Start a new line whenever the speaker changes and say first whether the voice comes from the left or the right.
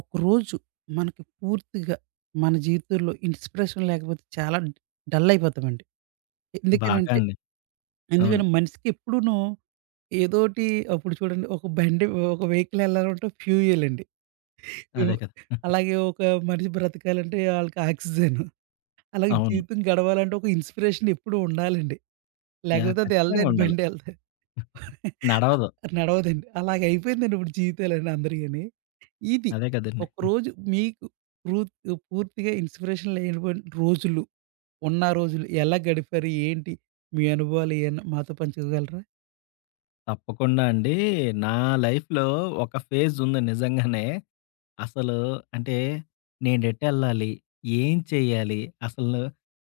right: ఒకరోజు మనకి పూర్తిగా మన జీవితంలో ఇన్స్పిరేషన్ లేకపోతే చాలా డల్ అయిపోతామండి.
left: బాగా
right: ఎందుకనంటే
left: అండి. అవును.
right: ఎందుకంటే మనిషికి ఎప్పుడూను ఏదోటి అప్పుడు చూడండి, ఒక బండి, ఒక వెహికల్ ఎళ్ళాలంటే ఫ్యూయల్ అండి.
left: అదే
right: ఇవ్
left: కదా!
right: అలాగే ఒక మనిషి బ్రతకాలంటే ఆళ్ళకి ఆక్సిజన్. అలాగే
left: అవును.
right: జీవితం గడవాలంటే ఒక ఇన్స్పిరేషన్ ఎప్పుడూ ఉండాలండి.
left: యాహ్!
right: లేకపోతే అది
left: ఖచ్చితంగా
right: ఎళ్ళదండి,
left: ఉండాలి.
right: బండి ఎళ్ళదు.
left: నడవదు.
right: నడవదండి. అలాగ అయిపోయిందండి ఇప్పుడు జీవితాలన్నీ అందరియిని. ఇది.
left: అదే కదండీ.
right: ఒకరోజు మీకు పృ పూర్తిగా ఇన్స్‌పిరేషన్ లేనటువంటి రోజులు, ఉన్న రోజులు ఎలా గడిపారు? ఏంటి? మీ అనుభవాలు ఏమన్నా మాతో పంచుకోగలరా?
left: తప్పకుండా అండి. నా లైఫ్‌లో ఒక ఫేజ్ ఉంది నిజంగానే. అసలు అంటే నేనెటెళ్ళాలి? ఏం చేయాలి? అసలు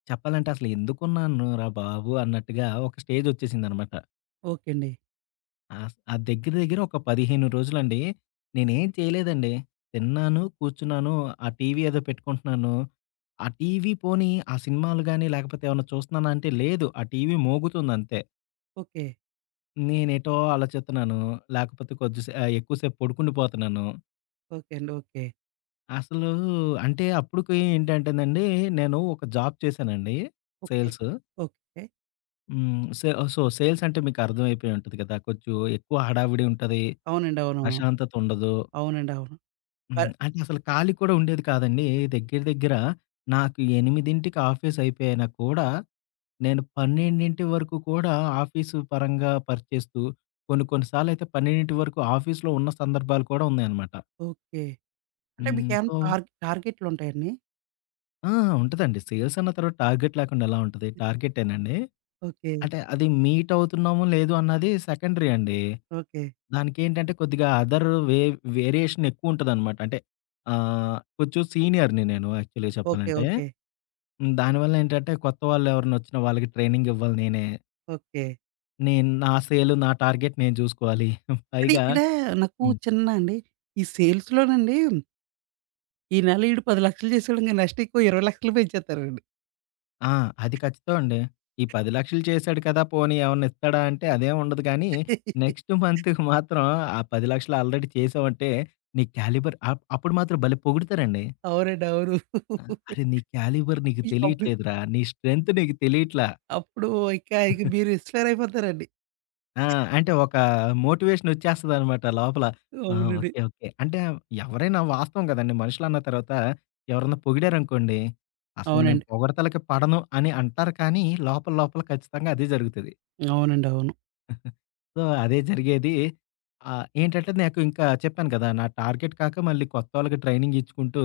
left: చెప్పాలంటే అసలు ఎందుకున్నాను రా బాబు! అన్నట్టుగా ఒక స్టేజొచ్చేసిందనమాట.
right: ఓకే అండి.
left: ఆ దగ్గర దగ్గర ఒక 15 రోజులండి. నేనేం చేయలేదండి. తిన్నాను, కూర్చున్నాను, ఆ టీవీ ఏదో పెట్టుకుంటున్నాను. ఆ టీవీ పోనీ ఆ సినిమాలు గాని, లేకపోతే ఏమన్నా చూస్తున్నానా అంటే లేదు. ఆ టీవీ మోగుతుందంతే.
right: ఓకే.
left: నేనేటో ఆలోచిస్తున్నాను. లేకపోతే కొద్దిసే ఎక్కువసేపు పడుకుండిపోతున్నాను.
right: ఓకే అండి. ఓకే.
left: అసలు అంటే అప్పటికి ఏంటంటేనండి, నేను ఒక జాబ్ చేశానండి.
right: ఓకే.
left: సేల్స్.
right: ఓకే.
left: హ్మ్. సే సో, సేల్స్ అంటే మీకు అర్థమైపోయి ఉంటది కదా! కొంచెం ఎక్కువ హడావిడి ఉంటది.
right: అవునండి. అవునవును.
left: ప్రశాంతత ఉండదు.
right: అవునండి. అవును.
left: హ్మ్.
right: పర్
left: అంటే అసలు ఖాళీ కూడా ఉండేది కాదండి. దగ్గర దగ్గర నాకు 8కి ఆఫీస్ అయిపోయినా కూడా, నేను 12 వరకు కూడా ఆఫీసు పరంగా పనిచేస్తూ, కొన్ని కొన్ని సార్లయితే 12 వరకు ఆఫీస్‌లో ఉన్న సందర్భాలు కూడా ఉన్నాయన్నమాట.
right: ఓకే. అంటే
left: హ్మ్.
right: మీకేమైనా
left: సో,
right: టార్గెట్‌లుంటాయండి?
left: ఆ! ఉంటదండి. సేల్స్ అన్న తర్వాత టార్గెట్ లేకుండా ఎలా ఉంటది? టార్గెటేనండి.
right: ఓకే.
left: అంటే అది మీట్ అవుతున్నామో లేదో అన్నది సెకండరీ అండి.
right: ఓకే.
left: దానికేంటంటే కొద్దిగా అదర్ వే వేరియేషన్ ఎక్కువుంటదనమాట. అంటే కొంచెం సీనియర్‌ని నేను యాక్చువల్‌గా
right: ఓకే.
left: చెప్పాలంటే.
right: ఓకే.
left: హ్మ్. దానివల్ల ఏంటంటే కొత్త వాళ్ళెవరైనా వచ్చినా వాళ్ళకి ట్రైనింగ్ ఇవ్వాలి నేనే.
right: ఓకే.
left: నేను నా నా టార్గెట్ నేను చూసుకోవాలి.
right: అది
left: పైగా
right: ఇక్కడ నాకు చిన్న అండి, ఈ సేల్స్‌లోనండి, ఈ నెల ఈడు 10,00,000 చేసాడంగా నెక్స్ట్ ఇంకో 20,00,000 పెంచేత్తారండి.
left: ఆ! అది ఖచ్చితం అండి. ఈ 10,00,000 చేశాడు కదా! పోనీ ఏమన్నా ఇస్తాడా అంటే అదేం ఉండదు కానీ, నెక్స్ట్ మంత్‌కి మాత్రం ఆ 10,00,000 ఆల్రెడీ చేసావంటే నీ క్యాలిబర్ అప్ అప్పుడు మాత్రం భలే పొగుడుతారండి.
right: అవునండి. అవును.
left: ఆ! "అరే! నీ క్యాలిబర్ నీకు
right: ఈ అప్పుడు
left: తెలియట్లేదురా. నీ స్ట్రెంత్ నీకు తెలియట్లా."
right: అప్పుడు ఇక ఇక మీరు ఇన్‌స్పైర్ అయిపోతారండి.
left: ఆ! అంటే ఒక మోటివేషన్ వచ్చేస్తదనమాట లోపల. ఆ!
right: అవునండి.
left: ఓకే. ఓకే. అంటే ఎవరైనా వాస్తవం కదండీ. మనుషులన్న తర్వాత ఎవరన్నా పొగిడారనుకోండి, అసలు నేను
right: అవునండి.
left: పొగడతలకి పడను అని అంటారు కానీ, లోపల లోపల ఖచ్చితంగా అదే జరుగుతది.
right: అవునండి. అవును.
left: సో, అదే జరిగేది. ఏంటంటే నాకు ఇంకా చెప్పాను కదా! నా టార్గెట్ కాక మళ్ళీ కొత్తోళ్ళకి ట్రైనింగ్ ఇచ్చుకుంటూ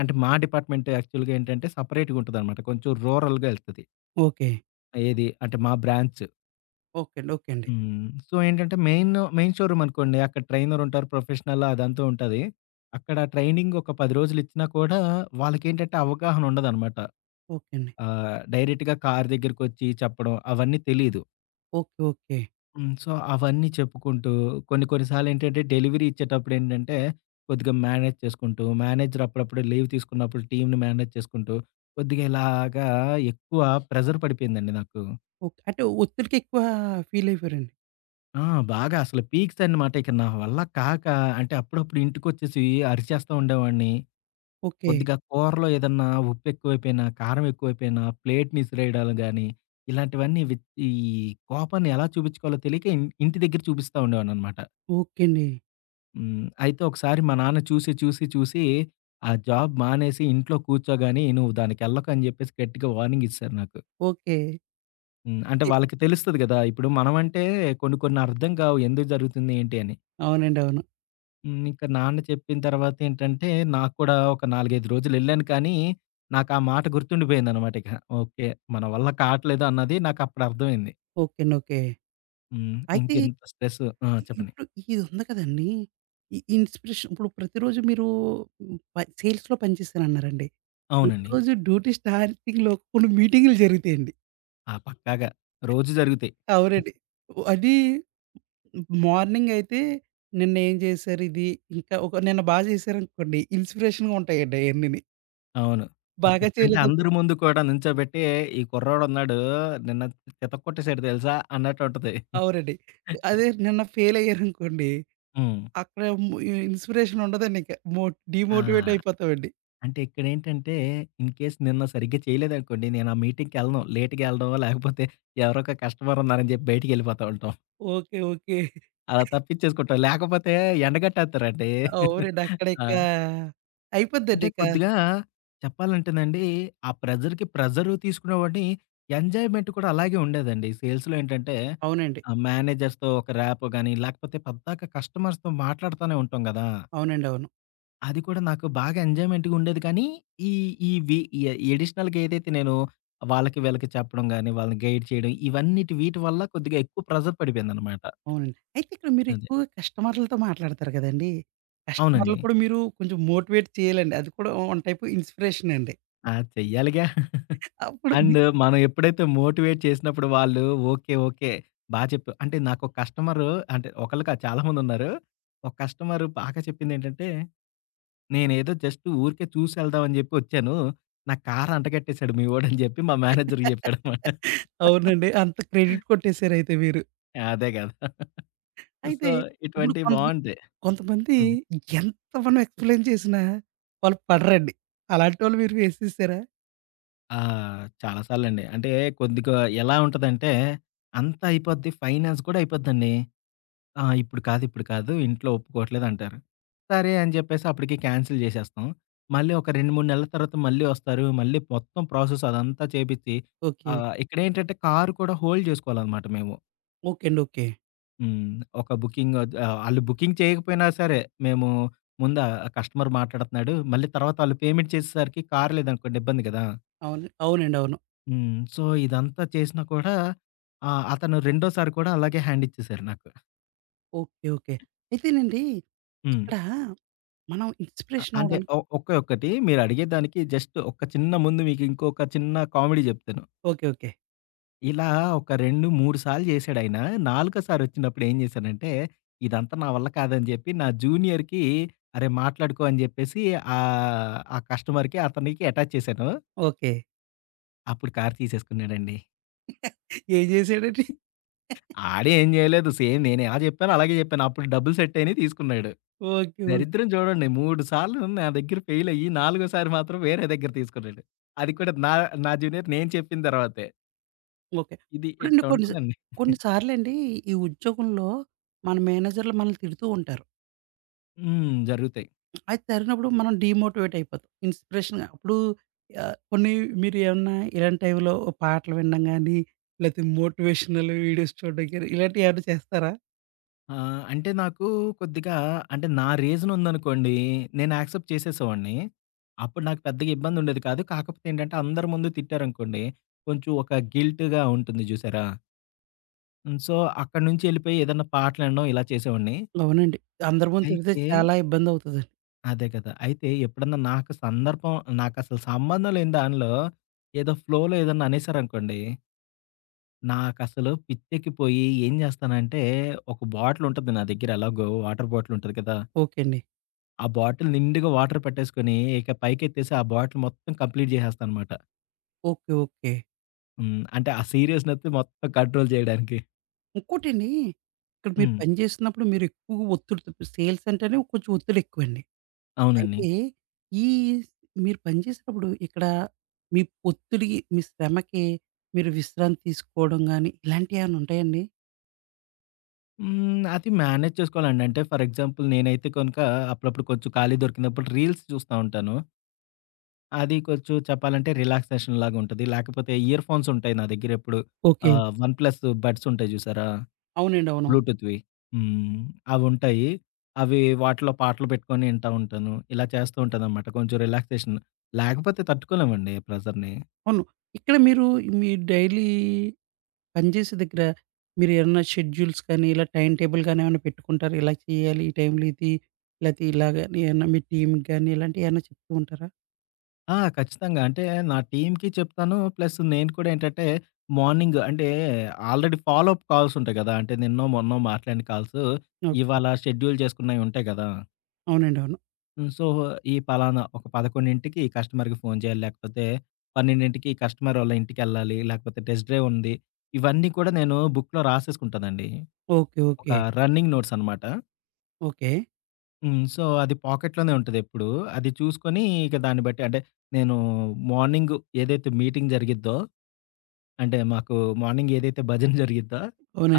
left: అంటే మా డిపార్ట్‌మెంట్ యాక్చువల్‌గా ఏంటంటే సెపరేట్‌గా ఉంటదనమాట. కొంచెం రూరల్‌గా ఎళ్తది.
right: ఓకే.
left: ఏది అంటే మా బ్రాంచ్.
right: ఓకే అండి. ఓకే అండి.
left: హ్మ్. సో, ఏంటంటే మెయిన్ షోరూమ్ అనుకోండి. అక్కడ ట్రైనర్ ఉంటారు. ప్రొఫెషనల్ అదంతా ఉంటది. అక్కడ ట్రైనింగ్ ఒక 10 రోజులు ఇచ్చినా కూడా వాళ్ళకేంటంటే అవగాహన ఉండదనమాట.
right: ఓకే అండి.
left: డైరెక్ట్‌గా కారు దగ్గరికొచ్చి చెప్పడం అవన్నీ తెలీదు.
right: ఓకే. ఓకే.
left: హ్మ్. సో, అవన్నీ చెప్పుకుంటూ కొన్ని కొన్ని సార్లేంటంటే డెలివరీ ఇచ్చేటప్పుడు ఏంటంటే, కొద్దిగా మేనేజ్ చేసుకుంటూ, మేనేజర్ అప్పుడప్పుడు లీవ్ తీసుకున్నప్పుడు టీమ్‌ని మేనేజ్ చేసుకుంటూ, కొద్దిగా ఇలాగా ఎక్కువ ప్రెషర్ పడిపోయిందండి నాకు.
right: ఓకే. అంటే ఒత్తిడికి ఎక్కువ ఫీల్ అయిపోయారండి.
left: ఆ! బాగా అసలు పీక్స్ అన్నమాట. ఇక నా వల్ల కాక అంటే అప్పుడప్పుడు ఇంటికొచ్చేసి అరిచేస్తా ఉండేవాడిని.
right: ఓకే.
left: కొద్దిగా కూరలో ఏదన్నా ఉప్పు ఎక్కువైపోయినా, కారం ఎక్కువైపోయినా ప్లేట్‌ని ఇసిరేయడాలు గానీ, ఇలాంటివన్నీ విత్ ఈ కోపాన్ని ఎలా చూపించుకోవాలో తెలియక ఇంటి దగ్గర చూపిస్తా ఉండేవాడిననమాట.
right: ఓకే అండి.
left: హ్మ్. అయితే ఒకసారి మా నాన్న చూసి, చూసి, చూసి ఆ జాబ్ మానేసి ఇంట్లో కూర్చోగాని నువ్వు దానికెళ్ళకు అని జెప్పేసి గట్టిగా వార్నింగ్ ఇచ్చేసారు నాకు.
right: ఓకే.
left: హ్మ్. అంటే
right: ఇ
left: వాళ్ళకి తెలుస్తది గదా! ఇప్పుడు మనమంటే కొన్ని కొన్ని అర్థం కావు ఎందుకు జరుగుతుంది ఏంటి అని.
right: అవునండి. అవును.
left: హ్మ్. ఇంక నాన్న చెప్పిన తర్వాత ఏంటంటే నాకు కూడా ఒక 4, 5 రోజులెళ్ళాను కానీ నాకు ఆ మాట గుర్తుండిపోయిందనమాట ఇక. ఓకే. మన వల్ల కాట్లేదు అన్నది నాకప్పుడు అర్థమైంది.
right: ఓకే అండి. ఓకే.
left: హ్మ్.
right: అయితే
left: ఇంకింత స్ట్రెస్ ఆ! చెప్పండి.
right: ఇప్పుడు ఇది ఉంది కదండీ! ఈ ఇన్‌స్పిరేషన్ ఇప్పుడు ప్రతిరోజు మీరు సేల్స్‌లో పనిచేశారన్నారండి.
left: అవునండి.
right: ప్రతిరోజు డ్యూటీ స్టార్టింగ్‌లో కొన్ని మీటింగులు జరుగుతాయండి.
left: ఆ! పక్కాగా. రోజు జరుగుతాయి.
right: అవునండి. అది మార్నింగ్ అయితే నిన్న ఏం చేశారు ఇది, ఇంకా ఒక నిన్న బాగా చేశారనుకోండి ఇన్స్‌పిరేషన్‌గా ఉంటాయండి అయన్నీని.
left: అవును.
right: బాగా
left: అంటే
right: చేయలేదనుకో
left: అందరి ముందు కూడా నుంచోబెట్టి, "ఈ కుర్రోడున్నాడు నిన్న చితక కొట్టేసాడు తెలుసా" అన్నట్టుంటది.
right: అవునండి. అదే నిన్న ఫెయిల్ అయ్యారనుకోండి,
left: హ్మ్.
right: అక్కడ ఇన్స్‌పిరేషన్ ఉండదండి ఇంక.
left: ఆ!
right: డీమోటివేట్ అయిపోతామండి.
left: అంటే ఇక్కడేంటంటే, ఇన్ కేస్ నిన్న సరిగ్గా చేయలేదనుకోండి, నేను ఆ మీటింగ్‌కెళ్ళను. లేట్‌గెళ్ళడం లేకపోతే ఎవరో ఒక కస్టమర్ ఉన్నారని చెప్పి బయటికెళ్ళిపోతా ఉంటాం.
right: ఓకే. ఓకే.
left: అలా తప్పించేసుకుంటాం. లేకపోతే ఎండగట్టేత్తారండి.
right: అవునండి. అక్కడ
left: ఆ!
right: ఇక
left: అంటే
right: అయిపోద్దండి ఇక.
left: కొద్దిగా చెప్పాలంటేనండి, ఆ ప్రెజర్‌కి ప్రెజరు తీసుకునేవాడిని. ఎంజాయ్‌మెంట్ కూడా అలాగే ఉండేదండి. సేల్స్‌లో ఏంటంటే
right: అవునండి.
left: మేనేజర్స్‌తో ఒక ర్యాపో గాని, లేకపోతే పద్దాక కస్టమర్స్‌తో మాట్లాడుతానే ఉంటాం గదా!
right: అవునండి. అవును.
left: అది కూడా నాకు బాగా ఎంజాయ్‌మెంట్‌గా ఉండేది కానీ, ఈ ఈ వి ఈ ఎడిషనల్‌గా ఏదైతే నేను వాళ్ళకి వీళ్ళకి చెప్పడం గాని, వాళ్ళని గైడ్ చేయడం ఇవన్నిటి వీటి వల్ల కొద్దిగా ఎక్కువ ప్రెజర్ పడిపోయిందనమాట.
right: అవునండి. అయితే ఇక్కడ
left: అదే.
right: మీరెక్కువగా కస్టమర్లతో మాట్లాడతారు గదండీ! కస్టమర్లు
left: అవునండి.
right: కూడా మీరు కొంచెం మోటివేట్ చేయాలండి. అది కూడా వన్ టైప్ ఇన్స్‌పిరేషనే అండి.
left: ఆ! చెయ్యాలిగా.
right: అప్పుడు మీ
left: అండ్ మనం ఎప్పుడైతే మోటివేట్ చేసినప్పుడు వాళ్ళు ఓకే. ఓకే. బా చెప్పావు. అంటే నాకొక కస్టమరు అంటే ఒకళ్ళు కాదు చాలామందున్నారు. ఒక కస్టమరు బాగా చెప్పిందేంటంటే, "నేనేదో జస్ట్ ఊరికే చూసెళ్దాం అని చెప్పి వచ్చాను. నా కారు అంటగట్టేసాడు మీ వోడు" అని చెప్పి మా మేనేజర్‌కి చెప్పాడనమాట.
right: అవునండి. అంత క్రెడిట్ కొట్టేసారయితే మీరు.
left: అదే కదా!
right: అయితే
left: సో,
right: ఇప్పుడు
left: ఇటువంటివి బావుంటాయి.
right: కొంతమంది
left: హ్మ్.
right: ఎంత మనం ఎక్స్‌ప్లెయిన్ చేసినా వాళ్ళు పడరండి. అలాంటోళ్ళు మీరు ఫేస్ చేసారా?
left: ఆ! చాలా సార్లండి. అంటే కొద్దిగా ఎలా ఉంటదంటే, అంతా అయిపోద్ది. ఫైనాన్స్ కూడా అయిపోద్దండి. ఆ! ఇప్పుడు కాదు, ఇప్పుడు కాదు. ఇంట్లో ఒప్పుకోవట్లేదంటారు. సరే అని చెప్పేసి అప్పటికి క్యాన్సిల్ చేసేస్తాం. మళ్ళీ ఒక 2, 3 నెలల తర్వాత మళ్ళీ వస్తారు. మళ్ళీ మొత్తం ప్రాసెస్ అదంతా చేపిచ్చి
right: ఓకే.
left: ఇక్కడేంటంటే కారు కూడా హోల్డ్ చేసుకోవాలనమాట మేము.
right: ఓకే అండి. ఓకే.
left: హ్మ్. ఒక బుకింగ్ ఆళ్ళు బుకింగ్ చేయకపోయినా సరే మేము ముందా కస్టమర్ మాట్లాడుతున్నాడు. మళ్ళీ తర్వాత ఆళ్ళు పేమెంట్ చేసేసరికి కారు లేదనుకోండి ఇబ్బంది కదా!
right: అవును. అవునండి. అవును.
left: హ్మ్. సో, ఇదంతా చేసినా కూడా అతను రెండోసారి కూడా అలాగే హ్యాండ్ ఇచ్చేసారు నాకు.
right: ఓకే. ఓకే. అయితేనండి
left: హ్మ్.
right: ఇక్కడ మనం
left: అ
right: ఇన్స్‌పిరేషన్
left: అంటే
right: అవ్వడానికి
left: ఒ ఒకే ఒక్కటి మీరడిగే దానికి జస్ట్ ఒక చిన్న ముందు మీకింకొక చిన్న కామెడీ జెప్తాను.
right: ఓకే. ఓకే.
left: ఇలా ఒక 2, 3 సార్లు జేశాడాయన. నాలుగో సారి ఒచ్చినప్పుడు ఏం జేశానంటే, ఇదంతా నా వల్ల కాదని జెప్పి నా జూనియర్‌కి, "అరే! మాట్లాడుకో" అని జెప్పేసి ఆ కస్టమర్‌కి అతనికి అటాచ్ చేశాను.
right: ఓకే.
left: అప్పుడు కారు తీసేసుకున్నాడండి.
right: ఏం చేసాడండి?
left: ఆడేం జేయలేదు. సేమ్ నేనేలా జెప్పానో అలాగే జెప్పాను. అప్పుడు డబ్బులు సెట్టయినియి తీసుకున్నాడు.
right: ఓకే. ఓకే.
left: దరిద్రం చూడండి. 3 సార్లు నా దగ్గర ఫెయిల్ అయ్యి, నాలుగోసారి మాత్రం వేరే దగ్గర తీసుకున్నాడు. అది కూడా నా నా జూనియర్ నేను చెప్పిన తర్వాతే.
right: ఓకే.
left: ఇది
right: ఇప్పుడండి
left: ఇట్టుంటదండి.
right: కొన్ని సార్లండి ఈ ఉద్యోగంలో మన మేనేజర్‌లు మనల్ని తిడుతూ ఉంటారు.
left: హ్మ్. జరుగుతాయి.
right: అది తరినప్పుడు మనం డీమోటివేట్ అయిపోతాం. ఇన్స్‌పిరేషన్‌గా అప్పుడు కొన్ని మీరు ఏమన్నా ఇలాంటి టైంలో పాటలు వినడం గాని, లేతే మోటివేషనల్ వీడియోస్ చూడడం గాని ఇలాంటివి ఏమైనా చేస్తారా?
left: అంటే నాకు కొద్దిగా అంటే నా రీజన్ ఉందనుకోండి, నేను యాక్సెప్ట్ చేసేసేవాడిని. అప్పుడు నాకు పెద్దగా ఇబ్బంది ఉండేది కాదు. కాకపోతే ఏంటంటే అందరి ముందు తిట్టారనుకోండి, కొంచెం ఒక గిల్ట్‌గా ఉంటుంది చూసారా? హ్మ్. సో, అక్కడి నుంచి ఎళ్ళిపోయి ఏదన్నా పాటలు వినడం ఇలా చేసేవాడిని.
right: అవునండి. అందరి ముందు తిడితే
left: అయితే
right: చాలా ఇబ్బందవుతదండి.
left: అదే కదా! అయితే ఎప్పుడన్నా నాకు సందర్భం నాకసలు సంబంధం లేని దానిలో ఏదో ఫ్లోలో ఏదన్నా అనేసారనుకోండి, నాకసలు పిచ్చెక్కిపోయి ఏం జేస్తానంటే, ఒక బాటిలుంటది నా దగ్గర ఎలాగో వాటర్ బాటిలుంటది కదా!
right: ఓకే అండి.
left: ఆ బాటిల్ నిండుగా వాటర్ పెట్టేసుకొని, ఇక పైకెత్తేసి ఆ బాటిల్ మొత్తం కంప్లీట్ జేసేస్తాననమాట.
right: ఓకే. ఓకే.
left: హ్మ్. అంటే ఆ సీరియస్‌నెస్ మొత్తం కంట్రోల్ జేయడానికి.
right: ఇంకోటండి ఇక్కడ మీరు
left: హ్మ్.
right: పని చేస్తున్నప్పుడు మీరు ఎక్కువగా ఒత్తిడితో సేల్స్ అంటేనే కొంచెం ఒత్తిడి ఎక్కువండి.
left: అవునండి.
right: అయితే ఈ మీరు పనిచేసేటప్పుడు ఇక్కడ మీ ఒత్తిడికి, మీ శ్రమకి మీరు విశ్రాంతి తీసుకోవడం గాని, ఇలాంటియేమన్నా ఉంటాయండి?
left: హ్మ్. అది మేనేజ్ చేసుకోవాలండి. అంటే ఫర్ ఎగ్జాంపుల్ నేనైతే కనుక అప్పుడప్పుడు కొంచెం ఖాళీ దొరికినప్పుడు రీల్స్ చూస్తా ఉంటాను. అది కొంచెం చెప్పాలంటే రిలాక్సేషన్ లాగుంటది. లేకపోతే ఇయర్ ఫోన్స్ ఉంటాయి నా దగ్గరెప్పుడు.
right: ఓకే.
left: వన్ ప్లస్ బడ్స్ ఉంటాయి చూసారా?
right: అవునండి. అవునవును.
left: బ్లూటూత్‌వి. హ్మ్. అవుంటాయి. అవి వాటిలో పాటలు పెట్టుకొని వింటా ఉంటాను. ఇలా చేస్తూ ఉంటాననమాట కొంచెం రిలాక్సేషన్. లేకపోతే తట్టుకోలేమండి ప్రెషర్‌ని.
right: అవును. ఇక్కడ మీరు మీ డైలీ పనిచేసే దగ్గర మీరేమన్నా షెడ్యూల్స్ కానీ, ఇలా టైమ్ టేబుల్ గాని ఏమన్నా పెట్టుకుంటారా? ఇలా చేయాలి, ఈ టైంలో ఇది, లేతే ఇలాగని ఏమన్నా మీ టీమ్‌కి గాని ఇలాంటియేమన్నా చెప్తూ ఉంటారా?
left: ఆ! ఖచ్చితంగా. అంటే నా టీమ్‌కి చెప్తాను. ప్లస్ నేను కూడా ఏంటంటే మార్నింగ్ అంటే ఆల్రెడీ ఫాలో అప్ కాల్స్ ఉంటాయి కదా! అంటే నిన్నో, మొన్నో మాట్లాడిన కాల్స్
right: ఓకే.
left: ఇవాళ షెడ్యూల్ చేసుకున్నయి ఉంటాయి కదా!
right: అవునండి. అవును.
left: హ్మ్. సో, ఈ పలానా ఒక 11కి ఈ కస్టమర్‌కి ఫోను చేయాలి. లేకపోతే 12కి కస్టమర్ వాళ్ళ ఇంటికెళ్ళాలి. లేకపోతే టెస్ట్ డ్రైవ్ ఉంది. ఇవన్నీ కూడా నేను బుక్‌లో రాసేసుకుంటానండి.
right: ఓకే.
left: ఒక
right: ఓకే.
left: రన్నింగ్ నోట్స్ అనమాట.
right: ఓకే.
left: హ్మ్. సో, అది పాకెట్‌లోనే ఉంటదెప్పుడూ. అది చూసుకొని ఇక దాన్ని బట్టి అంటే నేను మార్నింగ్ ఏదైతే మీటింగ్ జరిగిద్దో అంటే మాకు మార్నింగ్ ఏదైతే భజన జరిగిద్దో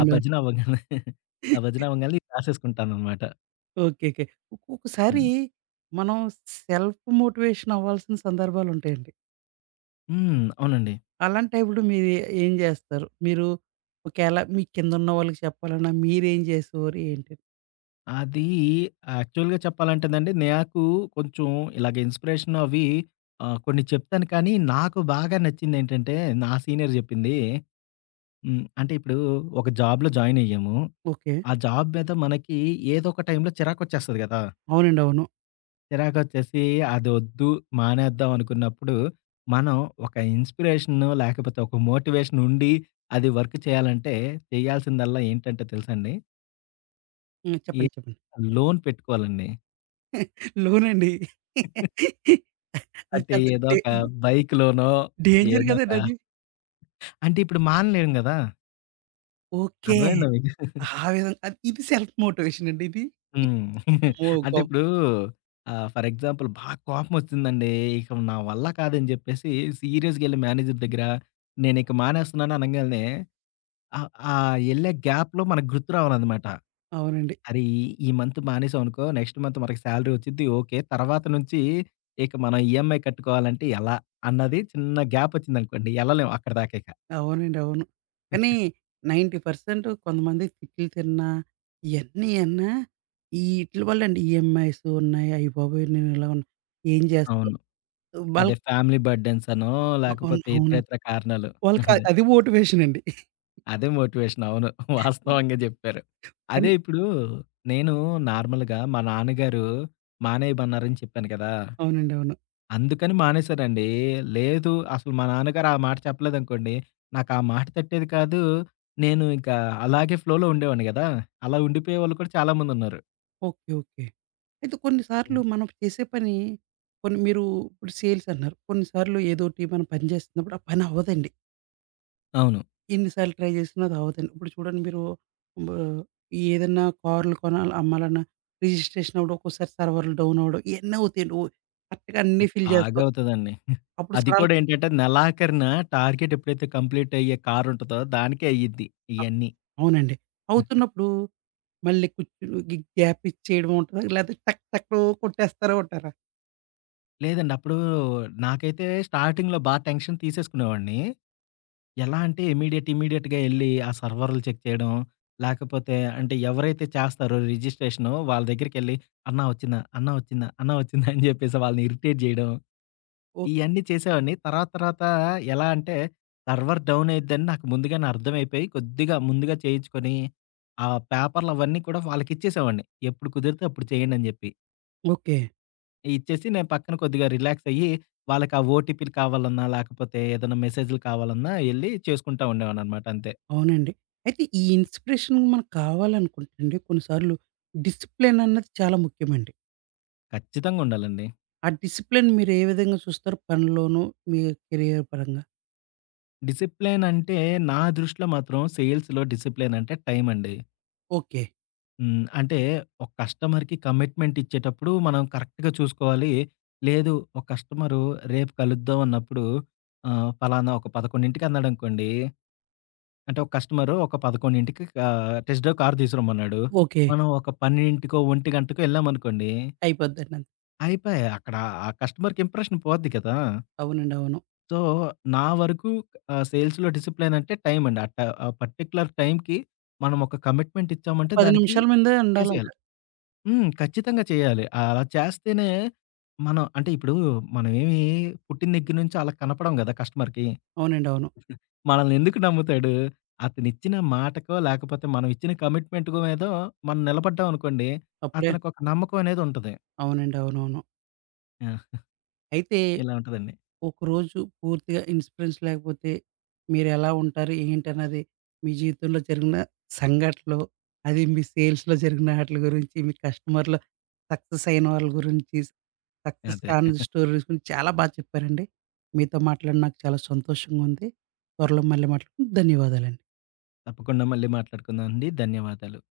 left: ఆ
right: అవును.
left: భజన అవ్వంగానే ఆ భజన అవ్వంగానే ఇది రాసేసుకుంటాననమాట.
right: ఓకే. ఓకే. ఒక్కొక్కసారి
left: హ్మ్.
right: మనం సెల్ఫ్ మోటివేషన్ అవ్వాల్సిన సందర్భాలుంటాయండి.
left: హ్మ్. అవునండి.
right: అలాంటి టైంలో మీరు ఏం జేస్తారు? మీరు ఒకేళ మీ కిందున్న వాళ్ళకి చెప్పాలన్నా మీరేం జేసేవారు ఏంటి?
left: అది యాక్చువల్‌గా చెప్పాలంటేనండి, నాకు కొంచెం ఇలాగ ఇన్‌స్పిరేషన్ అవి కొన్ని చెప్తాను కానీ, నాకు బాగా నచ్చిందేంటంటే, నా సీనియర్ జెప్పింది. హ్మ్. అంటే ఇప్పుడు ఒక జాబ్‌లో జాయిన్ అయ్యాము.
right: ఓకే.
left: ఆ జాబ్ మీద మనకి ఏదో ఒక టైంలో చిరాకొచ్చేస్తది గదా!
right: అవునండి. అవును.
left: చిరాకొచ్చేసి అదొద్దు, మానేద్దాం అనుకున్నప్పుడు, మనం ఒక ఇన్‌స్పిరేషన్ లేకపోతే ఒక మోటివేషన్ ఉండి, అది వర్క్ చేయాలంటే, చేయాల్సిందల్లా ఏంటంటే తెలుసండి?
right: హ్మ్.
left: ఏ
right: చెప్పండి. చెప్పండి.
left: లోన్ పెట్టుకోవాలండి.
right: లోనండి. అది
left: అంటే
right: పెద్ద
left: ఏదో ఒక బైక్‌లోనో
right: డేంజర్
left: ఏదో ఒక
right: గదండది.
left: అంటే ఇప్పుడు మానలేం గదా!
right: ఓకే.
left: అర్థమైందా మీకు?
right: ఆ విధంగా ఇది సెల్ఫ్ మోటివేషన్ అండి ఇది?
left: హ్మ్.
right: అమ్మో!
left: అంటే ఇప్పుడు ఫర్ ఎగ్జాంపుల్ బాగా కోపమొచ్చిందండి. ఇక నా వల్ల కాదని జెప్పేసి సీరియస్‌గెళ్ళి మేనేజర్ దగ్గర నేనిక మానేస్తున్నాను అనంగాల్నే ఆహ్, ఆ యెళ్ళే గ్యాప్‌లో మనకు గుర్తు రావాలనమాట.
right: అవునండి.
left: "అరే! ఈ ఈ మంత్ మానేసామనుకో నెక్స్ట్ మంత్ మనకి సాలరీ వచ్చిద్ది." ఓకే. తర్వాత నుంచి ఇక మనం ఈఎంఐ కట్టుకోవాలంటే ఎలా అన్నది చిన్న గ్యాప్ వచ్చిందనుకోండి ఎళ్ళలేం అక్కడిదాకా ఇక.
right: అవునండి. అవును. కానీ 90% కొంతమంది తిట్లు తిన్నా, ఇయన్నీ అన్నా ఈటిల వల్లండి. ఈఎంఐస్ ఉన్నాయి. అయ్యబాబోయ్! నేను ఇలా ఉన్నా. ఏం చేస్తావు?
left: అవును. అదే
right: వాళ్ళకి
left: ఫ్యామిలీ బర్డెన్స్ అనో,
right: అవును.
left: లేకపోతే ఇతర
right: అవునండి.
left: ఇతర కారణాలు.
right: వాళ్ళకి
left: అదే.
right: అది మోటివేషన్ అండి.
left: అదే మోటివేషన్. అవును. వాస్తవంగా జెప్పారు. అదే
right: కానీ
left: ఇప్పుడు నేను నార్మల్‌గా మా నాన్నగారు మానేయమన్నారని చెప్పాను కదా!
right: అవునండి. అవును.
left: అందుకని మానేశానండి. లేదు అసలు మా నాన్నగారు ఆ మాట చెప్పలేదనుకోండి, నాకు ఆ మాట తట్టేది కాదు. నేను ఇంకా అలాగే ఫ్లోలో ఉండేవాడిని గదా! అలా ఉండిపోయేవాళ్ళు కూడా చాలా మందున్నారు.
right: ఓకే. ఓకే. అయితే కొన్ని సార్లు
left: ఉంది.
right: మనం చేసే పని కొన్ని మీరు ఇప్పుడు సేల్స్ అన్నారు. కొన్ని సార్లు ఏదోటి మనం పని చేస్తున్నప్పుడు ఆ పని అవ్వదండి.
left: అవును.
right: ఎన్ని సార్లు ట్రై చేసినా అది అవ్వదండి. ఇప్పుడు చూడండి మీరు బ ఏదన్నా కార్‌లు కొనాలి అమ్మాలన్నా రిజిస్ట్రేషన్ అవ్వడం, ఒక్కోసారి సర్వర్‌లు డౌన్ అవ్వడం ఇయన్నీ అవుతాయండి. కరెక్ట్‌గా అన్నీ ఫిల్
left: బాగా
right: చేస్తాం.
left: అవుతదండి.
right: అప్పుడు
left: అది
right: సడన్
left: కూడా ఏంటంటే నెలాఖరిన టార్గెట్ ఎప్పుడైతే కంప్లీట్ అయ్యే కార్ ఉంటదో దానికే అయ్యిద్ది
right: అ
left: ఇయన్నీ.
right: అవునండి. అవుతున్నప్పుడు మళ్ళీ కూర్చొని గ్యాప్ ఇచ్చి చేయడం ఉంటదా? లేతే టక్ టక్ కొట్టేస్తారు ఉంటారా?
left: లేదండి అప్పుడు నాకైతే స్టార్టింగ్‌లో బా టెన్షన్ తీసేసుకునేవాడిని. ఎలా అంటే ఇమ్మీడియేట్‌గా ఎళ్లి ఆ సర్వర్‌లు చెక్ చేయడం, లేకపోతే అంటే ఎవరైతే చేస్తారో రిజిస్ట్రేషను వాళ్ళ దగ్గరికెళ్లి "అన్నా వచ్చిందా? అన్నా వచ్చిందా? అన్నా వచ్చిందా?" అని చెప్పేసి వాళ్ళని ఇరిటేట్ చేయడం.
right: ఓ
left: ఇయన్నీ చేసేవాడిని. తర్వాత తర్వాత ఎలా అంటే, సర్వర్ డౌన్ అయిద్దని నాకు ముందుగానే అర్థమైపోయి, కొద్దిగా ముందుగా చేయించుకొని, ఆ పేపర్‌లవన్నీ కూడా వాళ్ళకిచ్చేసేవాడిని. ఎప్పుడు కుదిరితే అప్పుడు చేయండని జెప్పి.
right: ఓకే.
left: ఇచ్చేసి నేను పక్కన కొద్దిగా రిలాక్స్ అయ్యి, వాళ్ళకి ఆ ఓటీపీలు కావాలన్నా, లేకపోతే ఏదైనా మెసేజ్‌లు కావాలన్నా యెళ్లి చేసుకుంటా ఉండేవాడిననమాట అంతే.
right: అవునండి. అయితే ఈ ఇన్స్పిరేషన్ మనకు కావాలనుకుంటే అండి కొన్ని సార్లు డిసిప్లిన్ అన్నది చాలా ముఖ్యమండి.
left: ఖచ్చితంగుండాలండి.
right: ఆ డిసిప్లిన్ మీరు ఏ విధంగా చూస్తారు పనిలోనూ, మీ కెరియర్ పరంగా?
left: డిసిప్లిన్ అంటే, నా దృష్టిలో మాత్రం సేల్స్‌లో డిసిప్లిన్ అంటే టైం అండి.
right: ఓకే.
left: హ్మ్. అంటే ఒక కస్టమర్‌కి కమిట్మెంట్ ఇచ్చేటప్పుడు మనం కరెక్ట్‌గా చూసుకోవాలి. లేదు ఒక కస్టమరు రేపు కలుద్దాం అన్నప్పుడు పలానా ఒక 11:00కి అన్నాడనుకోండి. అంటే ఒక కస్టమరు ఒక 11:00కి టెస్ట్ డ్రైవ్ కార్ తీసుకురమ్మన్నాడు.
right: ఓకే.
left: మనం ఒక 12:00కో, 1:00కో ఎళ్ళామనుకోండి.
right: అయిపోద్దండి. అంతే.
left: అయిపాయే అక్కడ ఆ కస్టమర్‌కి ఇంప్రెషన్ పోద్ది కదా!
right: అవునండి. అవును.
left: సో, నా వరకు సేల్స్‌లో డిసిప్లిన్ అంటే టైమ్ అండి. ఆ పర్టిక్యులర్ టైమ్‌కి మనం ఒక కమిట్మెంట్
right: ఓ
left: ఇచ్చామంటే
right: 10
left: దానికి
right: నిమిషాల ముందే ఉండాలంట.
left: చేసేయాలి. హ్మ్. ఖచ్చితంగా చేయాలి. అలా చేస్తేనే మనం అంటే ఇప్పుడు మనమేమి పుట్టిన దగ్గర నుంచి అలా కనపడం గదా! కస్టమర్‌కి.
right: అవునండి. అవును.
left: మనల్ని ఎందుకు నమ్ముతాడు? అతనిచ్చిన మాటకో, లేకపోతే మనం ఇచ్చిన కమిట్మెంట్‌కో మీదో మనం నిలబడ్డాం అనుకోండి,
right: అప్పుడే
left: అతనికి ఒక నమ్మకం అనేది ఉంటది.
right: అవునండి. అవునవును.
left: ఆ!
right: అయితే
left: ఇలా ఉంటదండి.
right: ఒకరోజు పూర్తిగా ఇన్స్‌పిరెన్స్ లేకపోతే మీరెలా ఉంటారు? ఏంటన్నది మీ జీవితంలో జరిగిన సంఘటనలు, అది మీ సేల్స్‌లో జరిగిన ఆటిల గురించి, మీ కస్టమర్‌లో సక్సెస్ అయిన వాళ్ళ గురించి, సక్సెస్
left: అదే.
right: కాని స్టోరీస్ గురించి చాలా బా చెప్పారండి. మీతో మాట్లాడి నాకు చాలా సంతోషంగా ఉంది. త్వరలో మళ్ళీ మాట్లాడుకుందాం. ధన్యవాదాలండి.
left: తప్పకుండా మళ్ళీ మాట్లాడుకుందాం అండి. ధన్యవాదాలు.